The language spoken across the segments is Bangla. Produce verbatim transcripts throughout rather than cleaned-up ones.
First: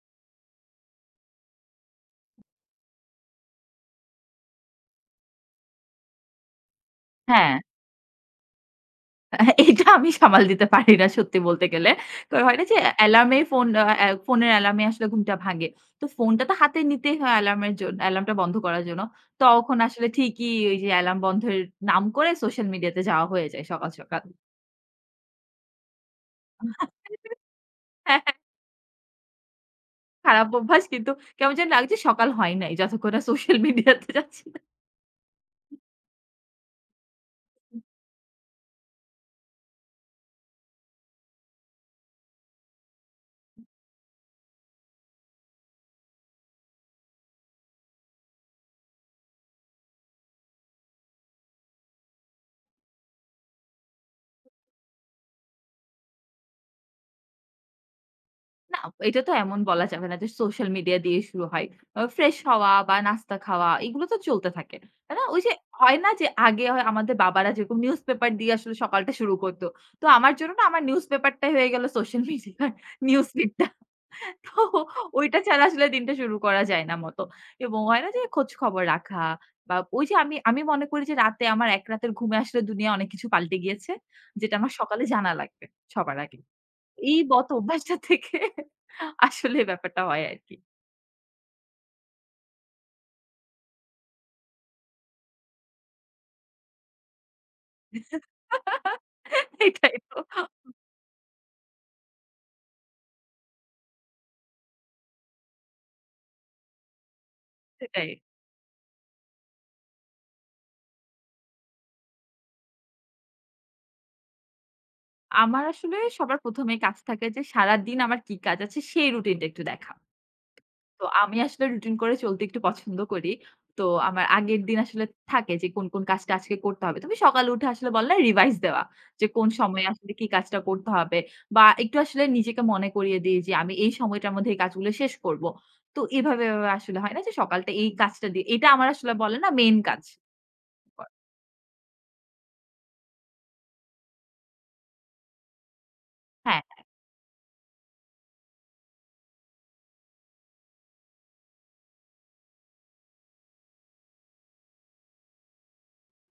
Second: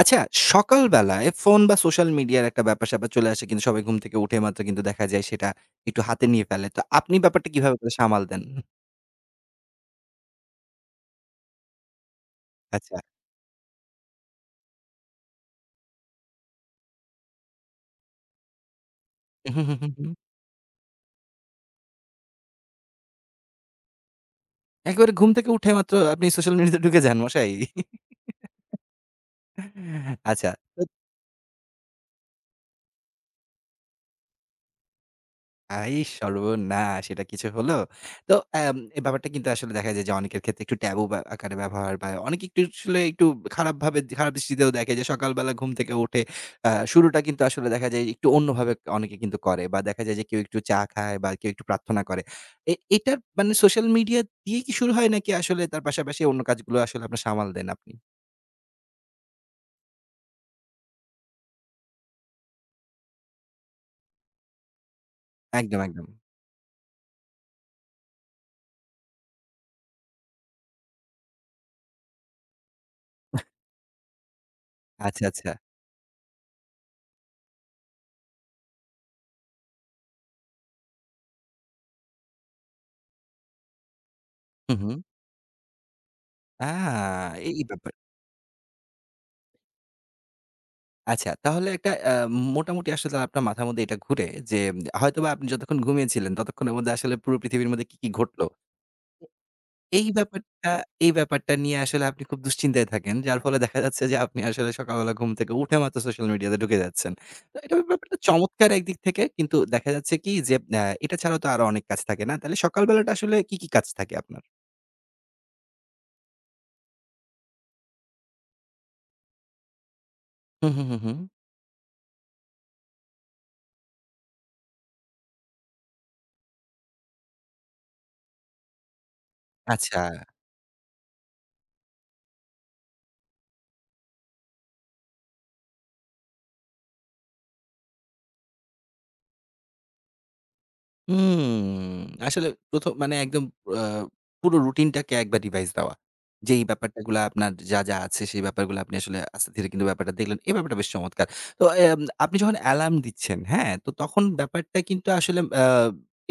আচ্ছা, সকালবেলায় ফোন বা সোশ্যাল মিডিয়ার একটা ব্যাপার-স্যাপার চলে আসে কিন্তু সবাই ঘুম থেকে উঠে মাত্র কিন্তু দেখা যায় সেটা একটু হাতে নিয়ে ফেলে। তো আপনি ব্যাপারটা হ্যাঁ, কিভাবে করে সামাল দেন? এটা আমি সামাল দিতে পারি না সত্যি বলতে গেলে। তো হয় না যে আচ্ছা। অ্যালার্মে ফোন আ আ ফোনের অ্যালার্মে আসলে ঘুমটা ভাঙে। তো ফোনটা তো হাতে নিতেই হয় অ্যালার্মের জন্য অ্যালার্মটা বন্ধ করার জন্য। হু, হু, তখন হু, হু। আসলে ঠিকই ওই যে অ্যালার্ম বন্ধের নাম করে সোশ্যাল মিডিয়াতে যাওয়া হয়ে যায় সকাল, সকাল। একেবারে ঘুম থেকে উঠে মাত্র আপনি সোশ্যাল মিডিয়াতে ঢুকে যান মশাই? হ্যাঁ, হ্যাঁ, খারাপ আচ্ছা। অভ্যাস কিন্তু কেমন যেন লাগে যে সকাল হয় নাই যতক্ষণ না সোশ্যাল মিডিয়াতে যাচ্ছি না। আই সর্বনাশ! এটা কিছু হলো? তো এম এই ব্যাপারটা কিন্তু আসলে দেখা যায় যে অনেকের ক্ষেত্রে একটু ট্যাবু ব্যা আকারে ব্যবহার বা অনেকে একটু আসলে একটু খারাপভাবে খারাপ দৃষ্টিতেও দেখে যে সকালবেলা ঘুম থেকে উঠে আ শুরুটা কিন্তু আসলে দেখা যায় একটু অন্যভাবে অনেকে কিন্তু করে বা দেখা যায় যে কেউ একটু চা খায় বা কেউ একটু প্রার্থনা করে। এ এটার মানে সোশ্যাল মিডিয়া দিয়ে কি শুরু হয় নাকি আসলে তার পাশাপাশি অন্য কাজগুলো আসলে আপনার সামাল দেন আপনি? না, এটা তো এমন বলা যাবে না যে সোশ্যাল মিডিয়া দিয়ে শুরু হয়। আ ফ্রেশ হওয়া বা নাস্তা খাওয়া এগুলো তো চলতে থাকে। তাই না? ওই যে একদম, হয় একদম। না যে আগে হয় আমাদের বাবারা যেরকম নিউজ পেপার দিয়ে আসলে সকালটা শুরু করত। তো আমার জন্য না আমার নিউজ পেপারটাই হয়ে গেল সোশ্যাল মিডিয়ার নিউজ ফিডটা। তো আচ্ছা, ওইটা আচ্ছা। ছাড়া আসলে দিনটা শুরু করা যায় না মতো। এবং হয় না যে খোঁজ খবর রাখা বা ওই যে আমি, আমি মনে করি যে রাতে আমার এক রাতের ঘুমে আসলে দুনিয়া অনেক কিছু পাল্টে গিয়েছে। যেটা আমার হু, হু। সকালে জানা লাগবে সবার আগে। আ এই বদ এই ব্যাপার। অভ্যাসটা থেকে আসলে ব্যাপারটা হয় আরকি। আচ্ছা, তাহলে একটা আ মোটামুটি আসলে আপনার মাথার মধ্যে এটা ঘুরে যে হয়তোবা আপনি যতক্ষণ ঘুমিয়েছিলেন ততক্ষণের মধ্যে আসলে পুরো পৃথিবীর মধ্যে কি, কি ঘটলো? এটাই এই তো, ব্যাপারটা এই ব্যাপারটা নিয়ে আসলে আপনি খুব দুশ্চিন্তায় থাকেন। যার ফলে দেখা যাচ্ছে যে আপনি আসলে সকালবেলা ঘুম থেকে উঠে মাত্র সোশ্যাল মিডিয়াতে ঢুকে যাচ্ছেন। তো এটা সেটাই। ব্যাপারটা চমৎকার একদিক থেকে কিন্তু দেখা যাচ্ছে কি যে আ এটা ছাড়াও তো আরো অনেক কাজ থাকে না? তাহলে সকালবেলাটা আসলে কি, কি কাজ থাকে আপনার? আমার আসলে সবার প্রথম এ কাজ থাকে যে সারাদিন আমার কি কাজ আছে সেই রুটিনটা একটু দেখা। হুম, হুম, হুম, তো হুম। আমি আসলে রুটিন করে চলতে একটু পছন্দ করি। তো আমার আগের দিন আসলে থাকে যে কোন, কোন কাজটা আজকে করতে হবে। তুমি সকালে উঠে আসলে বললে রিভাইজ দেওয়া। যে কোন সময়ে আচ্ছা। আসলে কি কাজটা করতে হবে বা একটু আসলে নিজেকে মনে করিয়ে দিই যে আমি এই সময়টার মধ্যে এই কাজগুলো শেষ করব। তো এভাবে, এভাবে আসলে হয় না যে সকালটা এই কাজটা দিয়ে এটা আমার আসলে বলে না মেইন কাজ। হুম, আসলে প্রথম মানে একদম আ পুরো রুটিনটাকে একবার রিভাইজ দেওয়া। হ্যাঁ। যেই ব্যাপারটাগুলা আপনার যা, যা আছে সেই ব্যাপারগুলো আপনি আসলে আস্তে ধীরে কিন্তু ব্যাপারটা দেখলেন। এই ব্যাপারটা বেশ চমৎকার। তো এম আপনি যখন অ্যালার্ম দিচ্ছেন, হ্যাঁ? তো তখন ব্যাপারটা কিন্তু আসলে আ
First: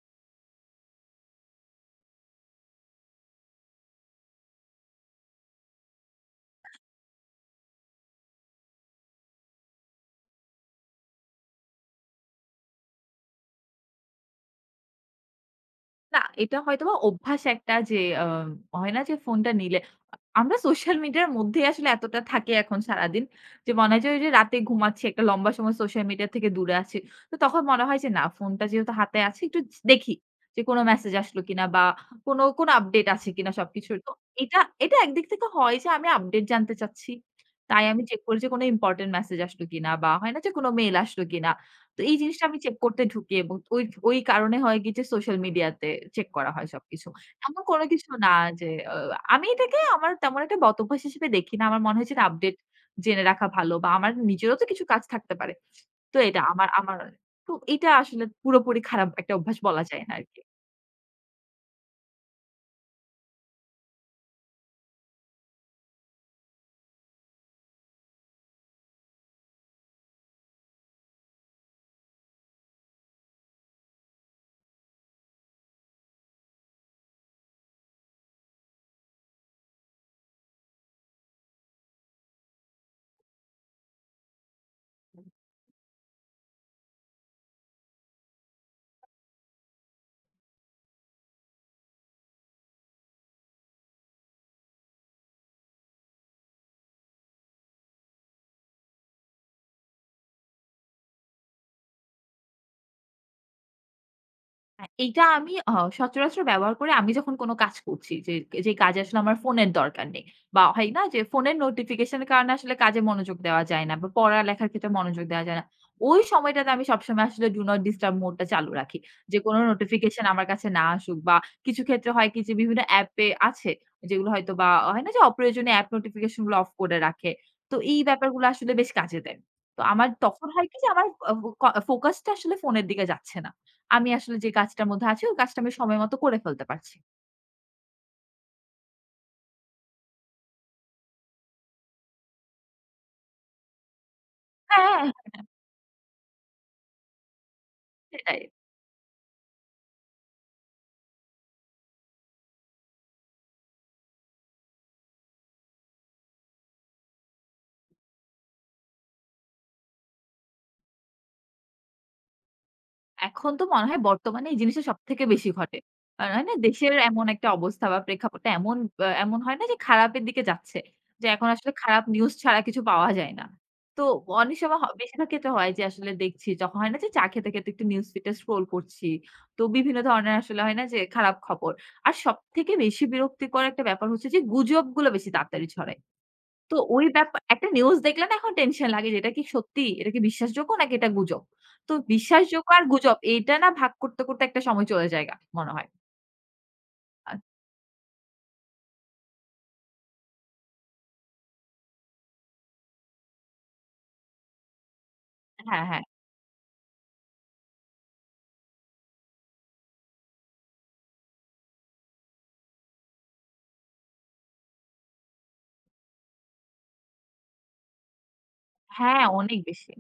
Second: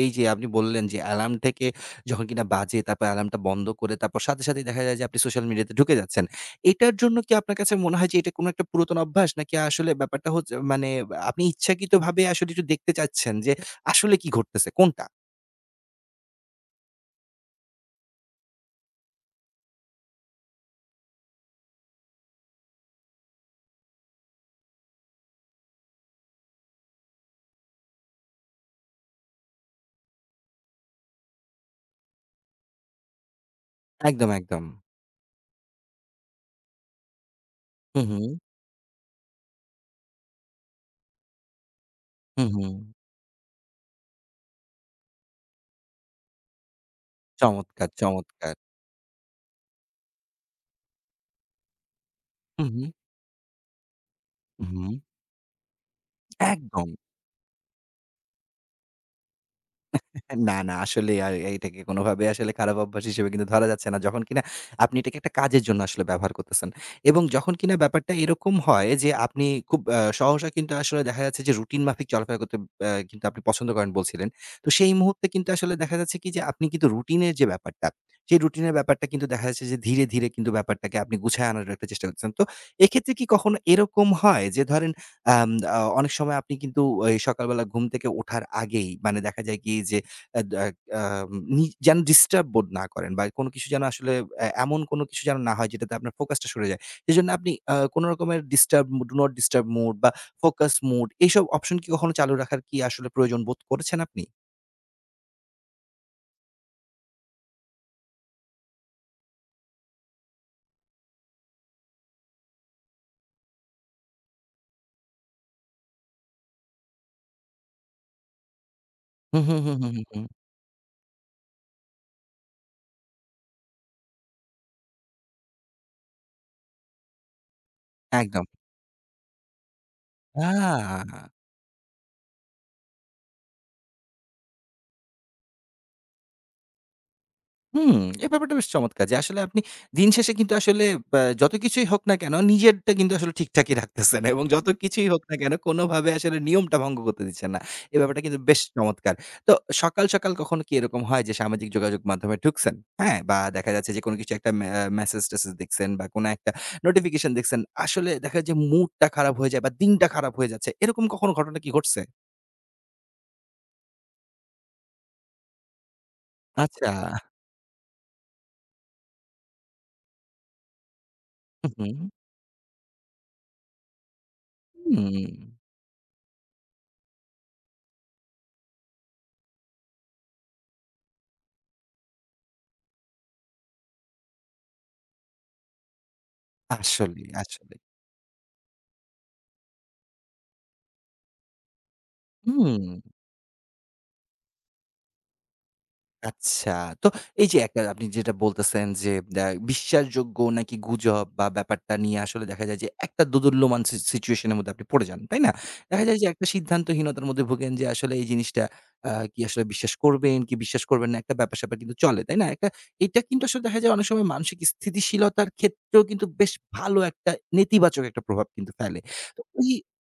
এই যে আপনি বললেন যে অ্যালার্ম থেকে যখন কিনা বাজে তারপর অ্যালার্মটা বন্ধ করে তারপর সাথে, সাথেই দেখা যায় যে আপনি সোশ্যাল মিডিয়াতে ঢুকে যাচ্ছেন। এটার জন্য কি আপনার কাছে মনে হয় যে এটা কোনো একটা পুরাতন অভ্যাস? নাকি আসলে ব্যাপারটা হচ্ছে মানে আপনি ইচ্ছাকৃতভাবে আসলে একটু দেখতে চাচ্ছেন যে আসলে কি ঘটতেছে কোনটা? না, এটা হয়তোবা অভ্যাস একটা যে আ হয় না যে ফোনটা নিলে আমরা সোশ্যাল মিডিয়ার মধ্যেই আসলে এতটা থাকি এখন সারাদিন। যে মনে হয় যে ওই যে রাতে ঘুমাচ্ছি একটা লম্বা সময় সোশ্যাল মিডিয়া থেকে দূরে আছি। তো তখন মনে হয় যে না ফোনটা যেহেতু হাতে আছে একটু দেখি যে কোনো মেসেজ আসলো কিনা বা কোনো, কোনো আপডেট আছে কিনা সবকিছুর। তো একদম, এটা, একদম। এটা একদিক থেকে হয় যে আমি আপডেট জানতে চাচ্ছি। তাই হু, আমি হু, চেক করি যে কোনো ইম্পোর্টেন্ট মেসেজ আসলো কিনা বা হয় না যে কোনো মেইল আসলো কিনা। তো এই হু, জিনিসটা আমি হু। চেক করতে ঢুকি এবং ওই ওই কারণে হয় কি যে সোশ্যাল মিডিয়াতে চেক করা হয় সবকিছু। এমন কোনো চমৎকার, কিছু না চমৎকার। যে আ আমি এটাকে আমার তেমন একটা বদভ্যাস হিসেবে দেখি না। আমার মনে হয়েছে যে আপডেট হু, হু, জেনে রাখা ভালো বা আমার নিজেরও তো কিছু হু, কাজ থাকতে পারে। তো এটা আমার একদম। আমার তো এটা আসলে পুরোপুরি খারাপ একটা অভ্যাস বলা যায় না আরকি। না, না আসলে আ এটাকে কোনোভাবে আসলে খারাপ অভ্যাস হিসেবে কিন্তু ধরা যাচ্ছে না। যখন কিনা আপনি এটাকে একটা কাজের জন্য আসলে ব্যবহার করতেছেন। এবং যখন কিনা ব্যাপারটা এরকম হয় যে আপনি খুব আ সহসা কিন্তু আসলে দেখা যাচ্ছে যে রুটিন মাফিক চলাফেরা করতে আ কিন্তু আপনি পছন্দ করেন বলছিলেন। তো সেই মুহূর্তে কিন্তু আসলে দেখা যাচ্ছে কি যে আপনি কিন্তু রুটিনের যে ব্যাপারটা, সেই রুটিনের ব্যাপারটা কিন্তু দেখা যাচ্ছে যে ধীরে, ধীরে কিন্তু ব্যাপারটাকে আপনি গুছায় আনার একটা চেষ্টা করছেন। তো এক্ষেত্রে কি কখনো এরকম হয় যে ধরেন আম আ অনেক সময় আপনি কিন্তু ওই সকালবেলা ঘুম থেকে ওঠার আগেই মানে দেখা যায় কি যে অ্যা দ্যা আম নি যেন ডিস্টার্ব বোধ না করেন বা কোনো কিছু যেন আসলে এ এমন কোনো কিছু যেন না হয় যেটাতে আপনার ফোকাসটা সরে যায়। সেজন্য আপনি আ কোনো রকমের ডিস্টার্ব মো ডু নট ডিস্টার্ব মোড বা ফোকাস মোড এইসব অপশন কি কখনো চালু রাখার কি আসলে প্রয়োজন বোধ করেছেন আপনি? হ্যাঁ, এইটা আমি আ সচরাচর ব্যবহার করি আমি যখন কোন কাজ করছি। যে, যে কাজে আসলে আমার ফোনের দরকার নেই। বা হয় না যে ফোনের নোটিফিকেশন এর কারণে আসলে কাজে মনোযোগ দেওয়া যায় না বা পড়ালেখার ক্ষেত্রে মনোযোগ দেওয়া যায় না। ওই সময়টাতে আমি সবসময় আসলে ডু নট ডিস্টার্ব মোড টা চালু রাখি। হু, যে হু, কোন হু, হু, হু, হু। নোটিফিকেশন আমার কাছে না আসুক বা কিছু ক্ষেত্রে হয় কি যে বিভিন্ন অ্যাপে আছে যেগুলো হয়তো বা হয় না যে অপ্রয়োজনীয় অ্যাপ নোটিফিকেশন গুলো অফ করে রাখে। তো এই একদম। ব্যাপারগুলো আসলে বেশ কাজে দেয়। তো আমার আ তখন হয় কি যে আমার আ ফো ফোকাসটা আসলে ফোনের দিকে যাচ্ছে না। আমি আসলে যে কাজটার মধ্যে আছি, ওই কাজটা আমি সময় মতো করে ফেলতে পারছি। হুম, এই ব্যাপারটা বেশ চমৎকার যে আসলে আপনি দিন শেষে কিন্তু আসলে ব্যা যত কিছুই হোক না কেন নিজেরটা কিন্তু আসলে ঠিকঠাকই রাখতেছেন এবং যত হ্যাঁ, কিছুই হোক না কেন কোনোভাবে আসলে নিয়মটা ভঙ্গ করতে দিচ্ছেন না। এই ব্যাপারটা কিন্তু সেটাই। বেশ চমৎকার। তো সকাল, সকাল কখনো কি এরকম হয় যে সামাজিক যোগাযোগ মাধ্যমে ঢুকছেন, হ্যাঁ? বা দেখা যাচ্ছে যে কোনো কিছু একটা মে আ মেসেজ-টেসেজ দেখছেন বা কোনো একটা নোটিফিকেশন দেখছেন। আসলে দেখা যায় যে মুডটা খারাপ হয়ে যায় বা দিনটা খারাপ হয়ে যাচ্ছে। এরকম কখনো ঘটনা কি ঘটছে? এখন তো মনে হয় বর্তমানে এই জিনিসটা সবথেকে বেশি ঘটে। আর হয় না আচ্ছা। দেশের এমন একটা অবস্থা বা প্রেক্ষাপটটা এমন আ এমন হয় না যে খারাপের দিকে যাচ্ছে। যে এখন হুম, আসলে হুম। খারাপ নিউজ ছাড়া কিছু পাওয়া যায় না। তো অনেক সময় হ হুম। বেশিরভাগ ক্ষেত্রে হয় যে আসলে দেখছি যখন হয় না যে চা খেতে, খেতে একটু নিউজ ফিডটা স্ক্রল করছি। তো বিভিন্ন ধরনের আসলে হয় না যে খারাপ খবর। আর সবথেকে বেশি বিরক্তিকর একটা ব্যাপার হচ্ছে যে গুজবগুলো বেশি তাড়াতাড়ি ছড়ায়। তো ওই আসলেই, ব্যাপার একটা আসলেই। নিউজ দেখলে না এখন টেনশন লাগে যে, "এটা কি সত্যি? এটা কি বিশ্বাসযোগ্য নাকি এটা গুজব?" তো বিশ্বাসযোগ্য হুম। আর গুজব এইটা না ভাগ করতে, করতে একটা সময় চলে যায়গা মনে হয়। আচ্ছা। তো আ এই যে একটা আপনি যেটা বলতেছেন যে আ বিশ্বাসযোগ্য নাকি গুজব বা ব্যাপারটা নিয়ে আসলে দেখা যায় যে একটা দোদুল্যমান সি সিচুয়েশন এর মধ্যে আপনি পড়ে যান। তাই না? হ্যাঁ, দেখা হ্যাঁ। যায় যে একটা সিদ্ধান্তহীনতার মধ্যে ভোগেন যে আসলে এই জিনিসটা আ কি আসলে বিশ্বাস করবেন কি বিশ্বাস করবেন না একটা ব্যাপার-স্যাপার কিন্তু চলে। তাই না? একটা এটা কিন্তু আসলে দেখা যায় অনেক সময় মানসিক স্থিতিশীলতার ক্ষেত্রেও কিন্তু বেশ ভালো একটা নেতিবাচক একটা প্রভাব কিন্তু ফেলে। হ্যাঁ, তো অনেক ওই, বেশি।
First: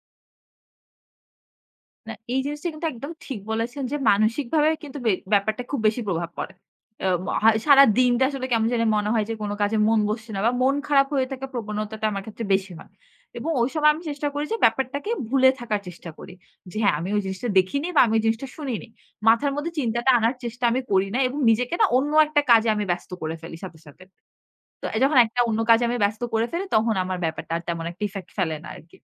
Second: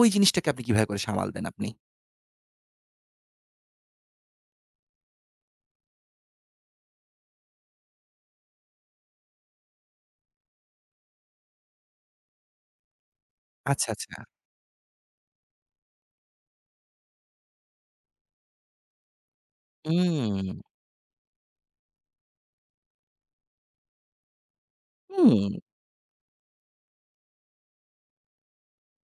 ওই জিনিসটাকে আপনি কিভাবে করে সামাল দেন আপনি? না, এই জিনিসটা কিন্তু একদম ঠিক বলেছেন যে মানসিকভাবে কিন্তু বে ব্যাপারটা খুব বেশি প্রভাব পড়ে। আ মহা সারাদিনটা আসলে কেমন জানি মনে হয় যে কোন কাজে মন বসছে না বা মন খারাপ হয়ে থাকার প্রবণতাটা আমার ক্ষেত্রে বেশি হয়। এবং ওই আচ্ছা, সময় আমি আচ্ছা। চেষ্টা করি যে ব্যাপারটাকে ভুলে থাকার চেষ্টা করি। যে হ্যাঁ, আমি ওই জিনিসটা দেখিনি বা আমি ওই জিনিসটা শুনিনি। মাথার মধ্যে চিন্তাটা আনার হুম, চেষ্টা আমি করি না এবং নিজেকে না অন্য একটা কাজে আমি ব্যস্ত করে ফেলি সাথে, সাথে। তো যখন একটা হুম। অন্য কাজে আমি ব্যস্ত করে ফেলি তখন আমার ব্যাপারটা আর তেমন একটা ইফেক্ট ফেলে না আরকি।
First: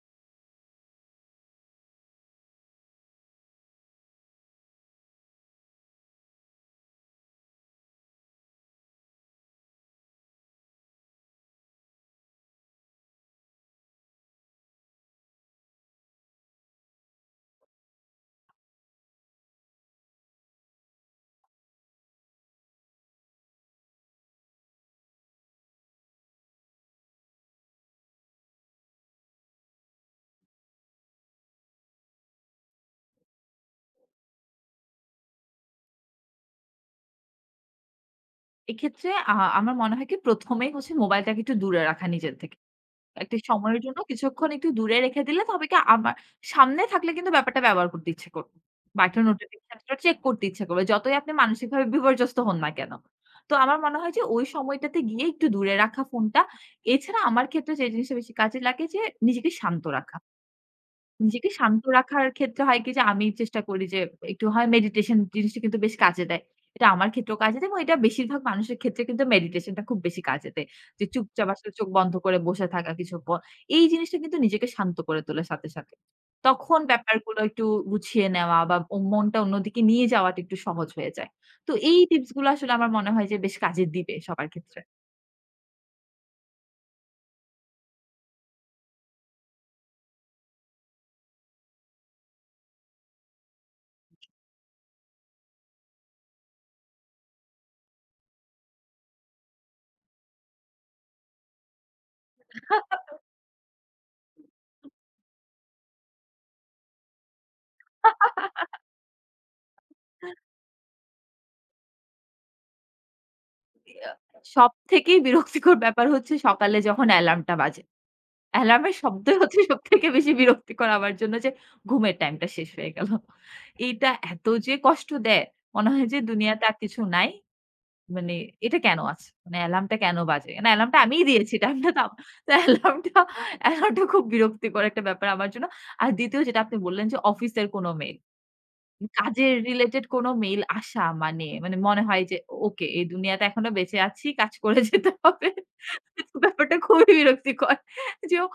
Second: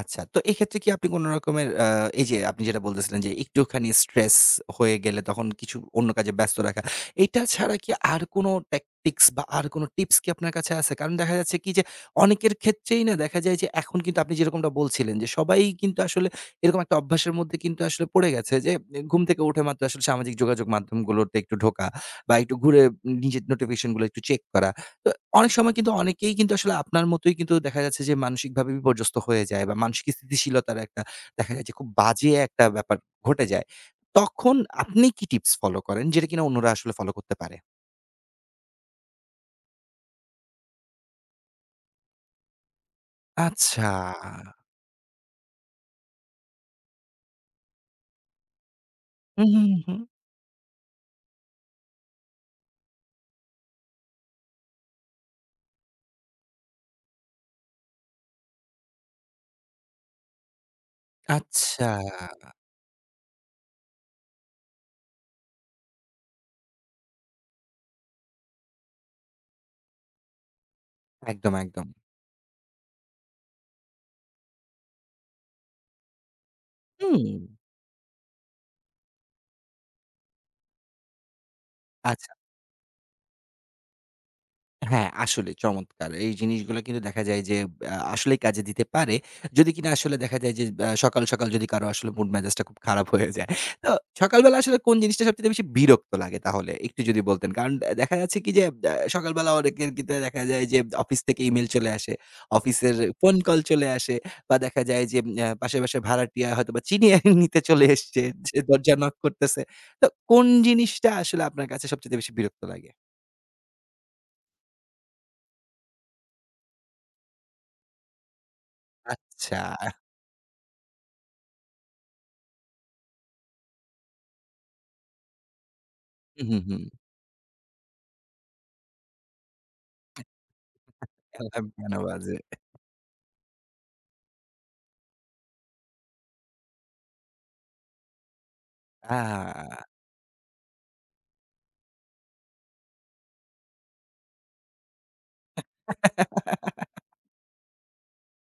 আচ্ছা। তো এক্ষেত্রে কি আপনি কোন রকমের আ এই যে আপনি যেটা বলতেছিলেন যে একটুখানি স্ট্রেস হয়ে গেলে তখন কিছু অন্য কাজে ব্যস্ত রাখা। এটা ছাড়া কি আর কোন ট্যাকটিক্স বা আর কোন টিপস কি আপনার কাছে আছে? কারণ দেখা যাচ্ছে কি যে অনেকের ক্ষেত্রেই না দেখা যায় যে এখন কিন্তু আপনি যেরকমটা বলছিলেন যে সবাই কিন্তু আসলে এরকম একটা অভ্যাসের মধ্যে কিন্তু আসলে পড়ে গেছে যে উম, ঘুম থেকে উঠে মাত্র আসলে সামাজিক যোগাযোগ মাধ্যমগুলোতে একটু ঢোকা বা একটু ঘুরে নিজের নোটিফিকেশন গুলো একটু চেক করা। তো অনেক সময় কিন্তু অনেকেই কিন্তু আসলে আপনার মতোই কিন্তু দেখা যাচ্ছে যে মানসিকভাবে বিপর্যস্ত হয়ে যায় বা মানসিক স্থিতিশীলতার একটা দেখা যায় যে খুব বাজে একটা ব্যাপার ঘটে যায়। তখন আপনি কি টিপস ফলো করেন যেটা কিনা অন্যরা আসলে ফলো করতে পারে? এক্ষেত্রে আ আমার মনে হয় কি প্রথম এই হচ্ছে মোবাইলটাকে একটু দূরে রাখা নিজের থেকে। একটা সময়ের আচ্ছা। জন্য কিছুক্ষণ একটু দূরে রেখে দিলে তবে কি আমার সামনে থাকলে কিন্তু ব্যাপারটা ব্যবহার করতে ইচ্ছে করবে। বা একটা হুম, হুম, হুম, নোটিফিকেশনটা হুম। চেক করতে ইচ্ছে করবে। যতই আপনি মানসিকভাবে বিপর্যস্ত হন না কেন? তো আমার মনে হয় যে ওই সময়টাতে গিয়ে একটু দূরে রাখা ফোনটা। এছাড়া আমার ক্ষেত্রে যে জিনিসটা বেশি কাজে লাগে যে নিজেকে শান্ত রাখা। নিজেকে শান্ত আচ্ছা। রাখার ক্ষেত্রে হয় কি যে আমি চেষ্টা করি যে একটু হয় মেডিটেশন জিনিসটা কিন্তু বেশ কাজে দেয়। এটা আমার ক্ষেত্রেও কাজে দেয় এবং এটা বেশিরভাগ মানুষের ক্ষেত্রে কিন্তু মেডিটেশনটা খুব বেশি কাজে দেয়। যে চুপচাপ একদম, আসলে একদম। চোখ বন্ধ করে বসে থাকা কিছুক্ষণ। এই জিনিসটা কিন্তু নিজেকে শান্ত করে তোলে সাথে, সাথে। তখন হুম। ব্যাপারগুলো একটু গুছিয়ে নেওয়া বা ও মনটা অন্যদিকে নিয়ে যাওয়াটা একটু সহজ হয়ে যায়। তো এই টিপস আচ্ছা। গুলো আসলে আমার মনে হয় যে বেশ কাজে দিবে সবার ক্ষেত্রে। হ্যাঁ, আসলে চমৎকার। এই জিনিসগুলো কিন্তু দেখা যায় যে আ আসলেই কাজে দিতে পারে। যদি কিনা আসলে দেখা যায় যে আ সকাল, সকাল যদি কারো আসলে মুড মেজাজটা খুব খারাপ হয়ে যায়। তো সকালবেলা আসলে কোন জিনিসটা সবচাইতে বেশি বিরক্ত লাগে তাহলে? একটু যদি বলতেন। কারণ দে দেখা যাচ্ছে কি যে আ সকালবেলা অনেকের কিন্তু দেখা যায় যে অফিস থেকে ইমেইল চলে আসে, অফিসের ফোন কল চলে আসে বা দেখা যায় যে আ পাশে, পাশে ভাড়াটিয়া হয়তোবা চিনিয়ে নিতে চলে এসছে। যে দরজা নক করতেছে। তো কোন জিনিসটা আসলে আপনার কাছে সবচাইতে বেশি বিরক্ত লাগে? ইয়া সবথেকে বিরক্তিকর ব্যাপার হচ্ছে সকালে যখন অ্যালার্মটা বাজে। অ্যালার্মের শব্দই আচ্ছা। হচ্ছে সবথেকে বেশি বিরক্তিকর আমার জন্য যে ঘুমের টাইমটা শেষ হয়ে গেল। এইটা এত যে কষ্ট দেয়, মনে হয় যে হু, হু, দুনিয়াতে হু। আর কিছু নাই। মানে এটা কেন আছে? মানে অ্যালার্মটা কেন বাজে? না অ্যালার্মটা আমিই দিয়েছি। টাইমটা কেন তো আম বাজে? তো অ্যালার্মটা অ্যালার্মটা খুব বিরক্তিকর একটা ব্যাপার আমার জন্য। আর দ্বিতীয় যেটা আপনি বললেন যে অফিসের কোনো মেইল। আ কাজের রিলেটেড কোনো মেইল আসা মানে, মানে মনে হয় যে ওকে এই দুনিয়াতে এখনো বেঁচে আছি, কাজ করে যেতে হবে। ব্যাপারটা খুবই বিরক্তিকর। যে ও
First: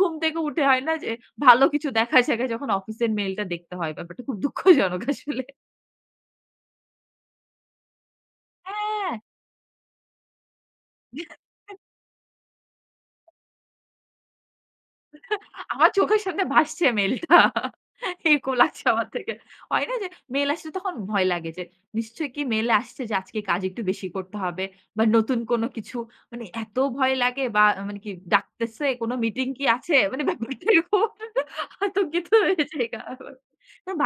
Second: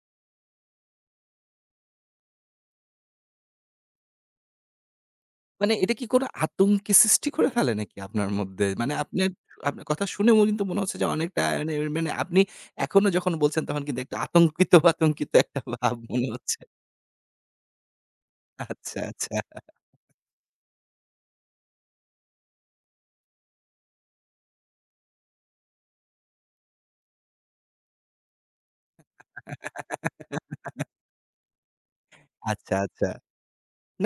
ঘুম থেকে উঠে হয় না যে ভালো কিছু দেখার জায়গায় যখন অফিসের মেইলটা দেখতে হয়। ব্যাপারটা খুব দুঃখজনক আসলে। মানে এটা কি কোনো আতঙ্কের সৃষ্টি করে ফেলে নাকি আপনার মধ্যে? মানে হ্যাঁ। আপনার আপনার কথা শুনেও কিন্তু মনে হচ্ছে যে অনেকটা মানে মানে আপনি এখনো যখন বলছেন তখন কিন্তু একটা আতঙ্কিত, আতঙ্কিত একটা আমার ভাব চোখের মনে সামনে হচ্ছে। ভাসছে মেইলটা। এরকম লাগছে আচ্ছা, আমার থেকে। আচ্ছা। হয় না যে মেইল আসলে তখন ভয় লাগে যে নিশ্চয়ই কি মেইলে আসছে যে আজকে কাজ একটু বেশি করতে হবে বা নতুন কোনো কিছু মানে এত ভয় লাগে বা মানে কি ডাকতেছে কোনো মিটিং কি আছে? মানে ব্যাপারটা এরকম আতঙ্কিত হয়ে আচ্ছা, যাই আচ্ছা। কারণ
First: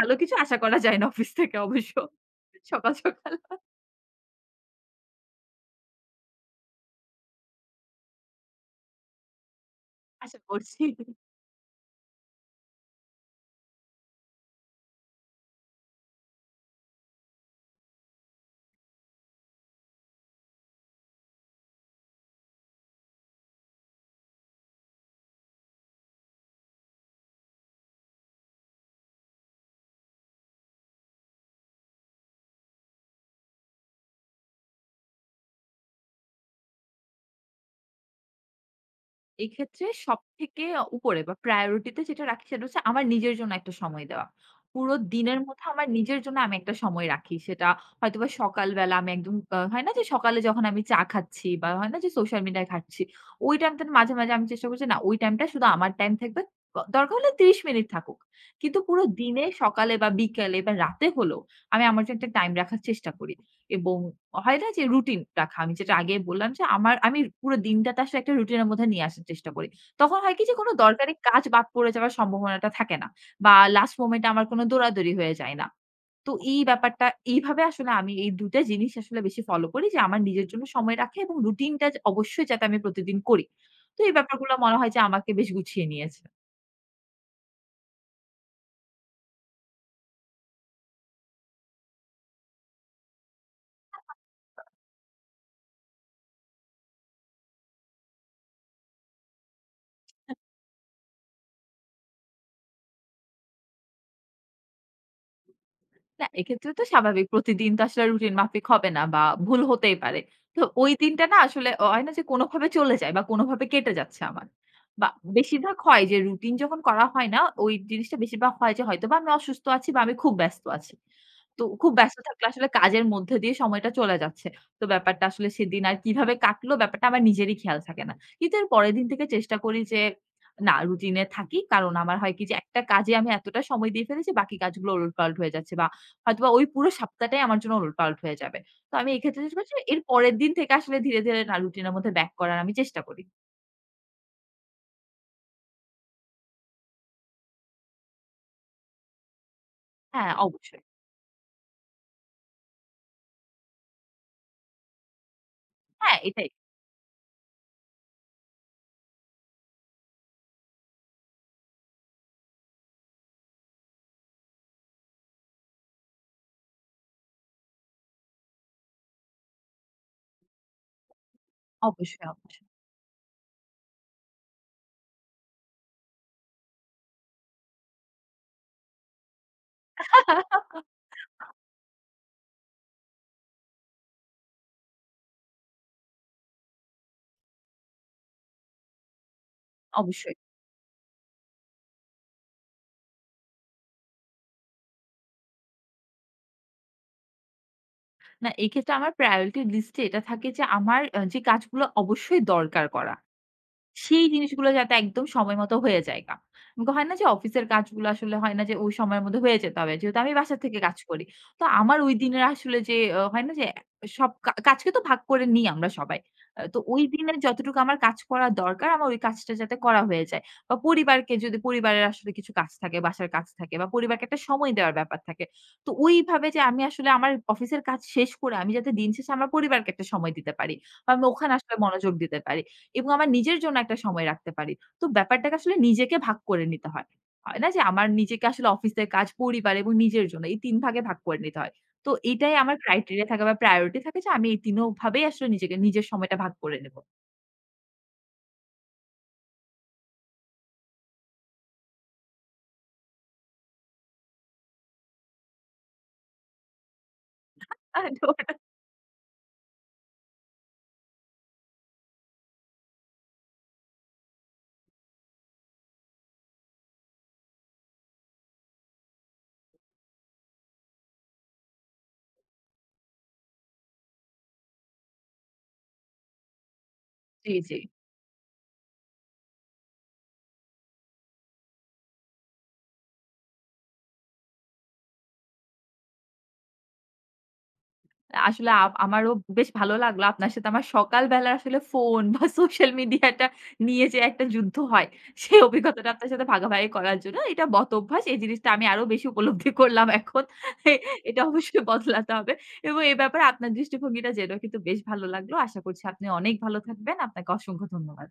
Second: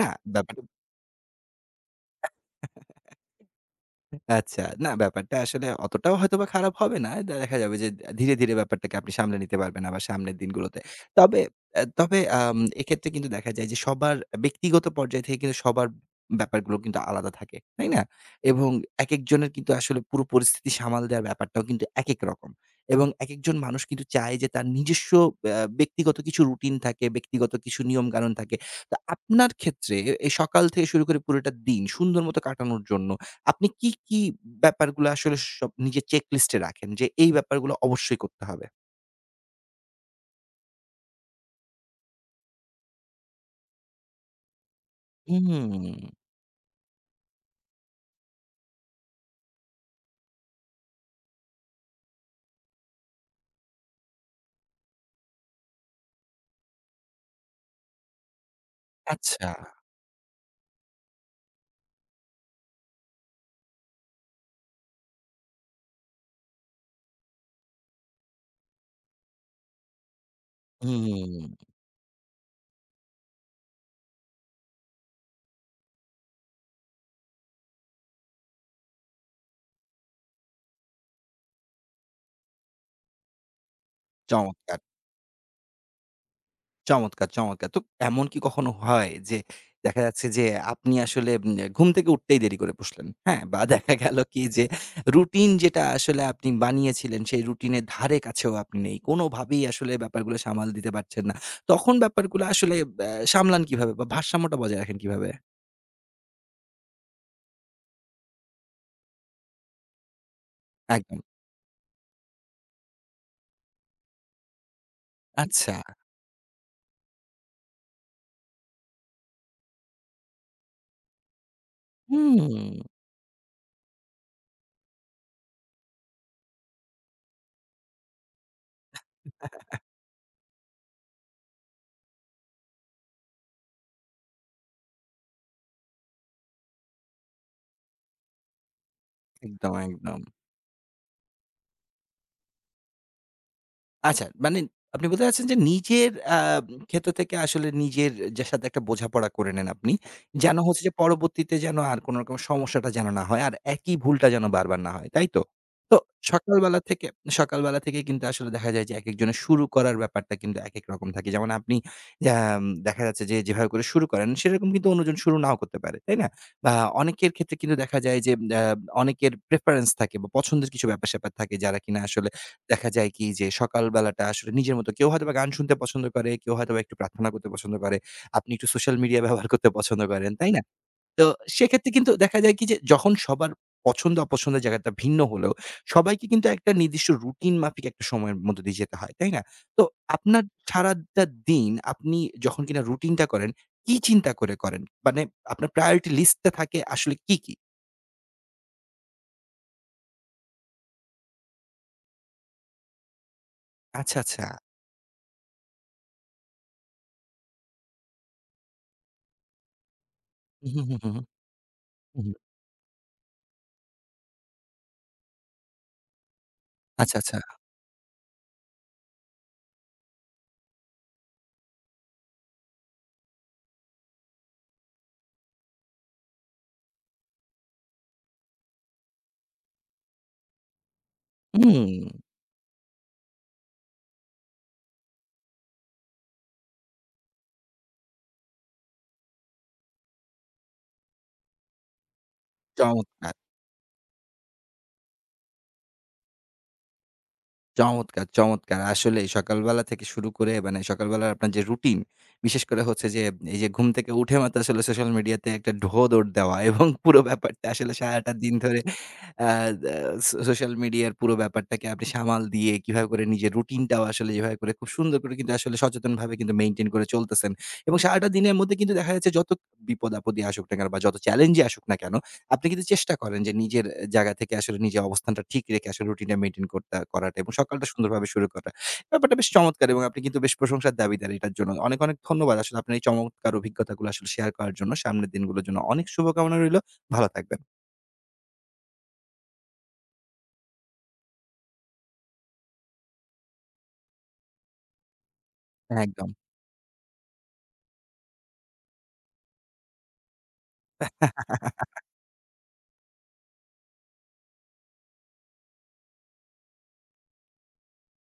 না কিছু আশা ব্যাপারটা করা যায় না অফিস থেকে অবশ্য। সকাল, সকাল আচ্ছা। না ব্যাপারটা আসলে অতটাও হয়তোবা খারাপ হবে না। দে- দেখা যাবে যে ধীরে, ধীরে ব্যাপারটাকে আপনি সামলে নিতে পারবেন আবার সামনের আশা দিনগুলোতে। করছি। তবে অ্যা তবে আম এক্ষেত্রে কিন্তু দেখা যায় যে সবার ব্যক্তিগত পর্যায় থেকে কিন্তু সবার ব্যাপারগুলো কিন্তু আলাদা থাকে। তাই না? এবং একেক জনের কিন্তু আসলে পুরো পরিস্থিতি সামাল দেওয়ার ব্যাপারটাও কিন্তু একেক রকম। এবং একেকজন মানুষ কিন্তু চায় যে তার নিজস্ব অ্যা ব্যক্তিগত কিছু রুটিন থাকে, ব্যক্তিগত কিছু নিয়মকানুন থাকে। তো আপনার ক্ষেত্রে এই সকাল থেকে শুরু করে পুরোটা দিন সুন্দর মতো কাটানোর জন্য আপনি কি, কি ব্যাপারগুলো আসলে সব নিজের চেক লিস্টে রাখেন যে এই ব্যাপারগুলো অবশ্যই করতে হবে? এক্ষেত্রে সবথেকে উপরে বা প্রায়োরিটি তে যেটা রাখি সেটা হচ্ছে আমার নিজের জন্য একটা সময় দেওয়া। পুরো দিনের হুম, মধ্যে আমার নিজের জন্য আমি একটা সময় রাখি। সেটা হয়তোবা সকালবেলা আমি একদম আ হয় না যে সকালে যখন আমি চা খাচ্ছি বা হয় না যে সোশ্যাল মিডিয়ায় ঘাঁটছি। ওই টাইমটার মাঝে, মাঝে আমি চেষ্টা করছি না ওই টাইমটা শুধু আমার টাইম থাকবে। ব দরকার হলে ত্রিশ মিনিট থাকুক। কিন্তু পুরো দিনে আচ্ছা। সকালে বা বিকালে বা রাতে হলেও আমি আমার জন্য একটা টাইম রাখার চেষ্টা করি। এবং হয় না যে রুটিন রাখা। আমি যেটা আগে বললাম যে আমার আমি পুরো দিনটাতে আসলে একটা রুটিনের মধ্যে নিয়ে আসার চেষ্টা করি। তখন হয় কি যে কোনো দরকারি হুম। কাজ বাদ পড়ে যাওয়ার সম্ভাবনাটা থাকে না। বা লাস্ট মোমেন্ট এ আমার কোনো দৌড়াদৌড়ি হয়ে যায় না। তো এই ব্যাপারটা এইভাবে আসলে আমি এই দুটো টা জিনিস আসলে বেশি ফলো করি যে আমার নিজের জন্য সময় রাখা এবং রুটিনটা অবশ্যই যাতে আমি প্রতিদিন করি। তো এই ব্যাপারগুলো মনে চমৎকার, হয় যে আমাকে বেশ গুছিয়ে নিয়েছে। চমৎকার, চমৎকার। তো এমন কি কখনো হয় যে দেখা যাচ্ছে যে আপনি আসলে উম ঘুম থেকে উঠতেই দেরি করে বসলেন, হ্যাঁ? বা দেখা গেল কি যে রুটিন যেটা আসলে আপনি বানিয়েছিলেন সেই রুটিনের ধারে কাছেও আপনি নেই। কোনোভাবেই আসলে ব্যাপারগুলো সামাল দিতে পারছেন না। তখন ব্যাপারগুলো আসলে ব্যা সামলান কিভাবে বা ভারসাম্যটা বজায় রাখেন কিভাবে? না, এক্ষেত্রে তো স্বাভাবিক। প্রতিদিন তো আসলে রুটিন মাফিক হবে না বা ভুল হতেই পারে। তো ওই একদম। দিনটা না আসলে অ হয় না যে কোনোভাবে চলে যায় বা কোনোভাবে কেটে যাচ্ছে আমার। বা আচ্ছা। বেশিরভাগ হয় যে রুটিন যখন করা হয় না, ওই জিনিসটা বেশিরভাগ হয় যে হয়তোবা আমি অসুস্থ আছি বা আমি খুব ব্যস্ত আছি। তো খুব ব্যস্ত থাকলে আসলে হুম, কাজের মধ্যে দিয়ে সময়টা চলে যাচ্ছে। তো ব্যাপারটা আসলে সেদিন আর কিভাবে কাটলো ব্যাপারটা আমার নিজেরই খেয়াল থাকে না। কিন্তু এর পরের দিন থেকে চেষ্টা করি যে না রুটিন এ থাকি। কারণ আমার হয় কি যে একটা কাজে আমি এতটা সময় দিয়ে ফেলেছি বাকি কাজগুলো ওলটপালট হয়ে যাচ্ছে বা হয়তোবা ওই পুরো সপ্তাহটাই আমার জন্য উলটপালট হয়ে যাবে। তো আমি এক্ষেত্রে চেষ্টা একদম, করছি এর একদম। পরের দিন থেকে আসলে ধীরে, ধীরে না রুটিন এর মধ্যে ব্যাক করার আমি চেষ্টা করি। আচ্ছা, মানে আপনি বলতে চাচ্ছেন যে নিজের আ ক্ষেত্র থেকে আসলে নিজের যার সাথে একটা বোঝাপড়া করে নেন আপনি। হ্যাঁ, জি। যেন হচ্ছে অবশ্যই। যে পরবর্তীতে যেন আর কোন রকম সমস্যাটা যেন না হয়। আর একই ভুলটা যেন বারবার না হয়। তাই তো? তো হ্যাঁ, এটাই। সকালবেলা থেকে সকালবেলা থেকে কিন্তু আসলে দেখা যায় যে একেকজনের শুরু করার ব্যাপারটা কিন্তু একেক রকম থাকে। যেমন আপনি আম দেখা যাচ্ছে যে যেভাবে করে শুরু করেন সেরকম কিন্তু অন্যজন শুরু নাও করতে পারে। তাই না? বা অনেকের ক্ষেত্রে কিন্তু দেখা যায় যে আ অনেকের প্রেফারেন্স থাকে বা পছন্দের কিছু ব্যাপার-স্যাপার থাকে যারা কিনা অবশ্যই, আসলে অবশ্যই, দেখা যায় কি যে সকাল বেলাটা আসলে নিজের মতো কেউ হয়তোবা গান শুনতে পছন্দ করে, কেউ হয়তোবা একটু প্রার্থনা করতে পছন্দ করে। আপনি একটু সোশ্যাল মিডিয়া ব্যবহার করতে পছন্দ করেন, তাই না? তো সেক্ষেত্রে কিন্তু দেখা যায় কি যে যখন সবার পছন্দ-অপছন্দের জায়গাটা ভিন্ন হলেও সবাইকে কিন্তু একটা নির্দিষ্ট রুটিন মাফিক একটা সময়ের মধ্য দিয়ে যেতে হয়, তাই না? তো অবশ্যই। আপনার সারাটা দিন আপনি যখন কিনা রুটিনটা করেন, কি চিন্তা করে করেন? মানে আপনার প্রায়োরিটি লিস্টটা থাকে আসলে কি, কি? না এক্ষেত্রে আমার প্রায়োরিটি লিস্ট এ এটা থাকে যে আমার আ যে কাজগুলো অবশ্যই দরকার করা। আচ্ছা, সেই আচ্ছা। জিনিসগুলো যাতে একদম সময় মতো হয়ে যায়গা। হয় না যে অফিসের কাজগুলো আসলে হয় না যে ওই সময়ের মধ্যে হয়ে যেতে হবে। যেহেতু আমি বাসা থেকে হু, হু, কাজ হু, করি। তো আমার ওই হু, হু, দিনের আসলে যে আ হয় না যে সব কা কাজকে তো ভাগ করে নিই আমরা সবাই। আ তো ওই আচ্ছা, দিনে আচ্ছা। যতটুকু আমার কাজ করা দরকার আমার ওই কাজটা যাতে করা হয়ে যায়। বা পরিবারকে যদি পরিবারের আসলে কিছু কাজ থাকে, বাসার কাজ থাকে বা পরিবারকে একটা সময় দেওয়ার ব্যাপার থাকে। তো ওইভাবে যে আমি আসলে আমার অফিসের কাজ শেষ করে আমি যাতে দিন শেষে আমার পরিবারকে একটা সময় দিতে পারি। বা আমি ওখানে আসলে হুম, মনোযোগ দিতে পারি। এবং আমার নিজের জন্য একটা সময় রাখতে পারি। তো ব্যাপারটাকে আসলে নিজেকে ভাগ করে নিতে হয়। হয় না যে আমার নিজেকে আসলে অফিসের কাজ, পরিবার এবং নিজের জন্য এই তিন ভাগে ভাগ করে নিতে হয়। তো এটাই আমার ক্রাইটেরিয়া চমৎকার! থাকে বা প্রায়োরিটি থাকে যে আমি এই তিন ভাবেই আসলে নিজেকে নিজের সময়টা ভাগ করে নেব। চমৎকার, চমৎকার! আসলেই সকালবেলা থেকে শুরু করে মানে সকালবেলার আপনার যে রুটিন, বিশেষ করে হচ্ছে যে এই যে ঘুম থেকে উঠে মাত্র আসলে সোশ্যাল মিডিয়াতে একটা ঢোঁ দৌড় দেওয়া এবং পুরো ব্যাপারটা আসলে আ তো সারাটা দিন ওটা- ধরে আ দ্যা সো সোশ্যাল মিডিয়ার পুরো ব্যাপারটাকে আপনি সামাল দিয়ে কিভাবে করে নিজের রুটিনটাও আসলে যেভাবে করে খুব সুন্দর করে কিন্তু আসলে সচেতনভাবে কিন্তু মেইনটেইন করে চলতেছেন। এবং সারাটা দিনের মধ্যে কিন্তু দেখা যাচ্ছে যত বিপদ-আপদই আসুক না কেন বা যত চ্যালেঞ্জই আসুক না কেন আপনি কিন্তু চেষ্টা করেন যে নিজের অ্যা জায়গা থেকে আসলে নিজের অবস্থানটা ঠিক রেখে আসলে রুটিনটা মেইনটেইন করতা করাটা এবং জি, জি। সকালটা সুন্দরভাবে শুরু করা। ব্যাপারটা বেশ চমৎকার এবং আপনি কিন্তু বেশ প্রশংসার দাবিদার এটার জন্য। অনেক, অনেক ধন্যবাদ আসলে আপনার এই চমৎকার অভিজ্ঞতাগুলো আসলে শেয়ার করার জন্য। সামনের দিনগুলোর জন্য অনেক শুভকামনা রইলো। ভালো থাকবেন। আসলে আ আমারও বেশ ভালো লাগলো আপনার সাথে আমার সকালবেলা আসলে ফোন বা সোশ্যাল মিডিয়াটা নিয়ে যে একটা যুদ্ধ হয়, সেই অভিজ্ঞতাটা একদম। আপনার সাথে ভাগাভাগি করার জন্য। এটা বদঅভ্যাস। এই জিনিসটা আমি আরো বেশি উপলব্ধি করলাম এখন। এ এটা অবশ্যই বদলাতে হবে এবং এ ব্যাপারে আপনার দৃষ্টিভঙ্গিটা জেনেও কিন্তু বেশ ভালো লাগলো। আশা করছি আপনি অনেক ভালো থাকবেন। আপনাকে অসংখ্য ধন্যবাদ।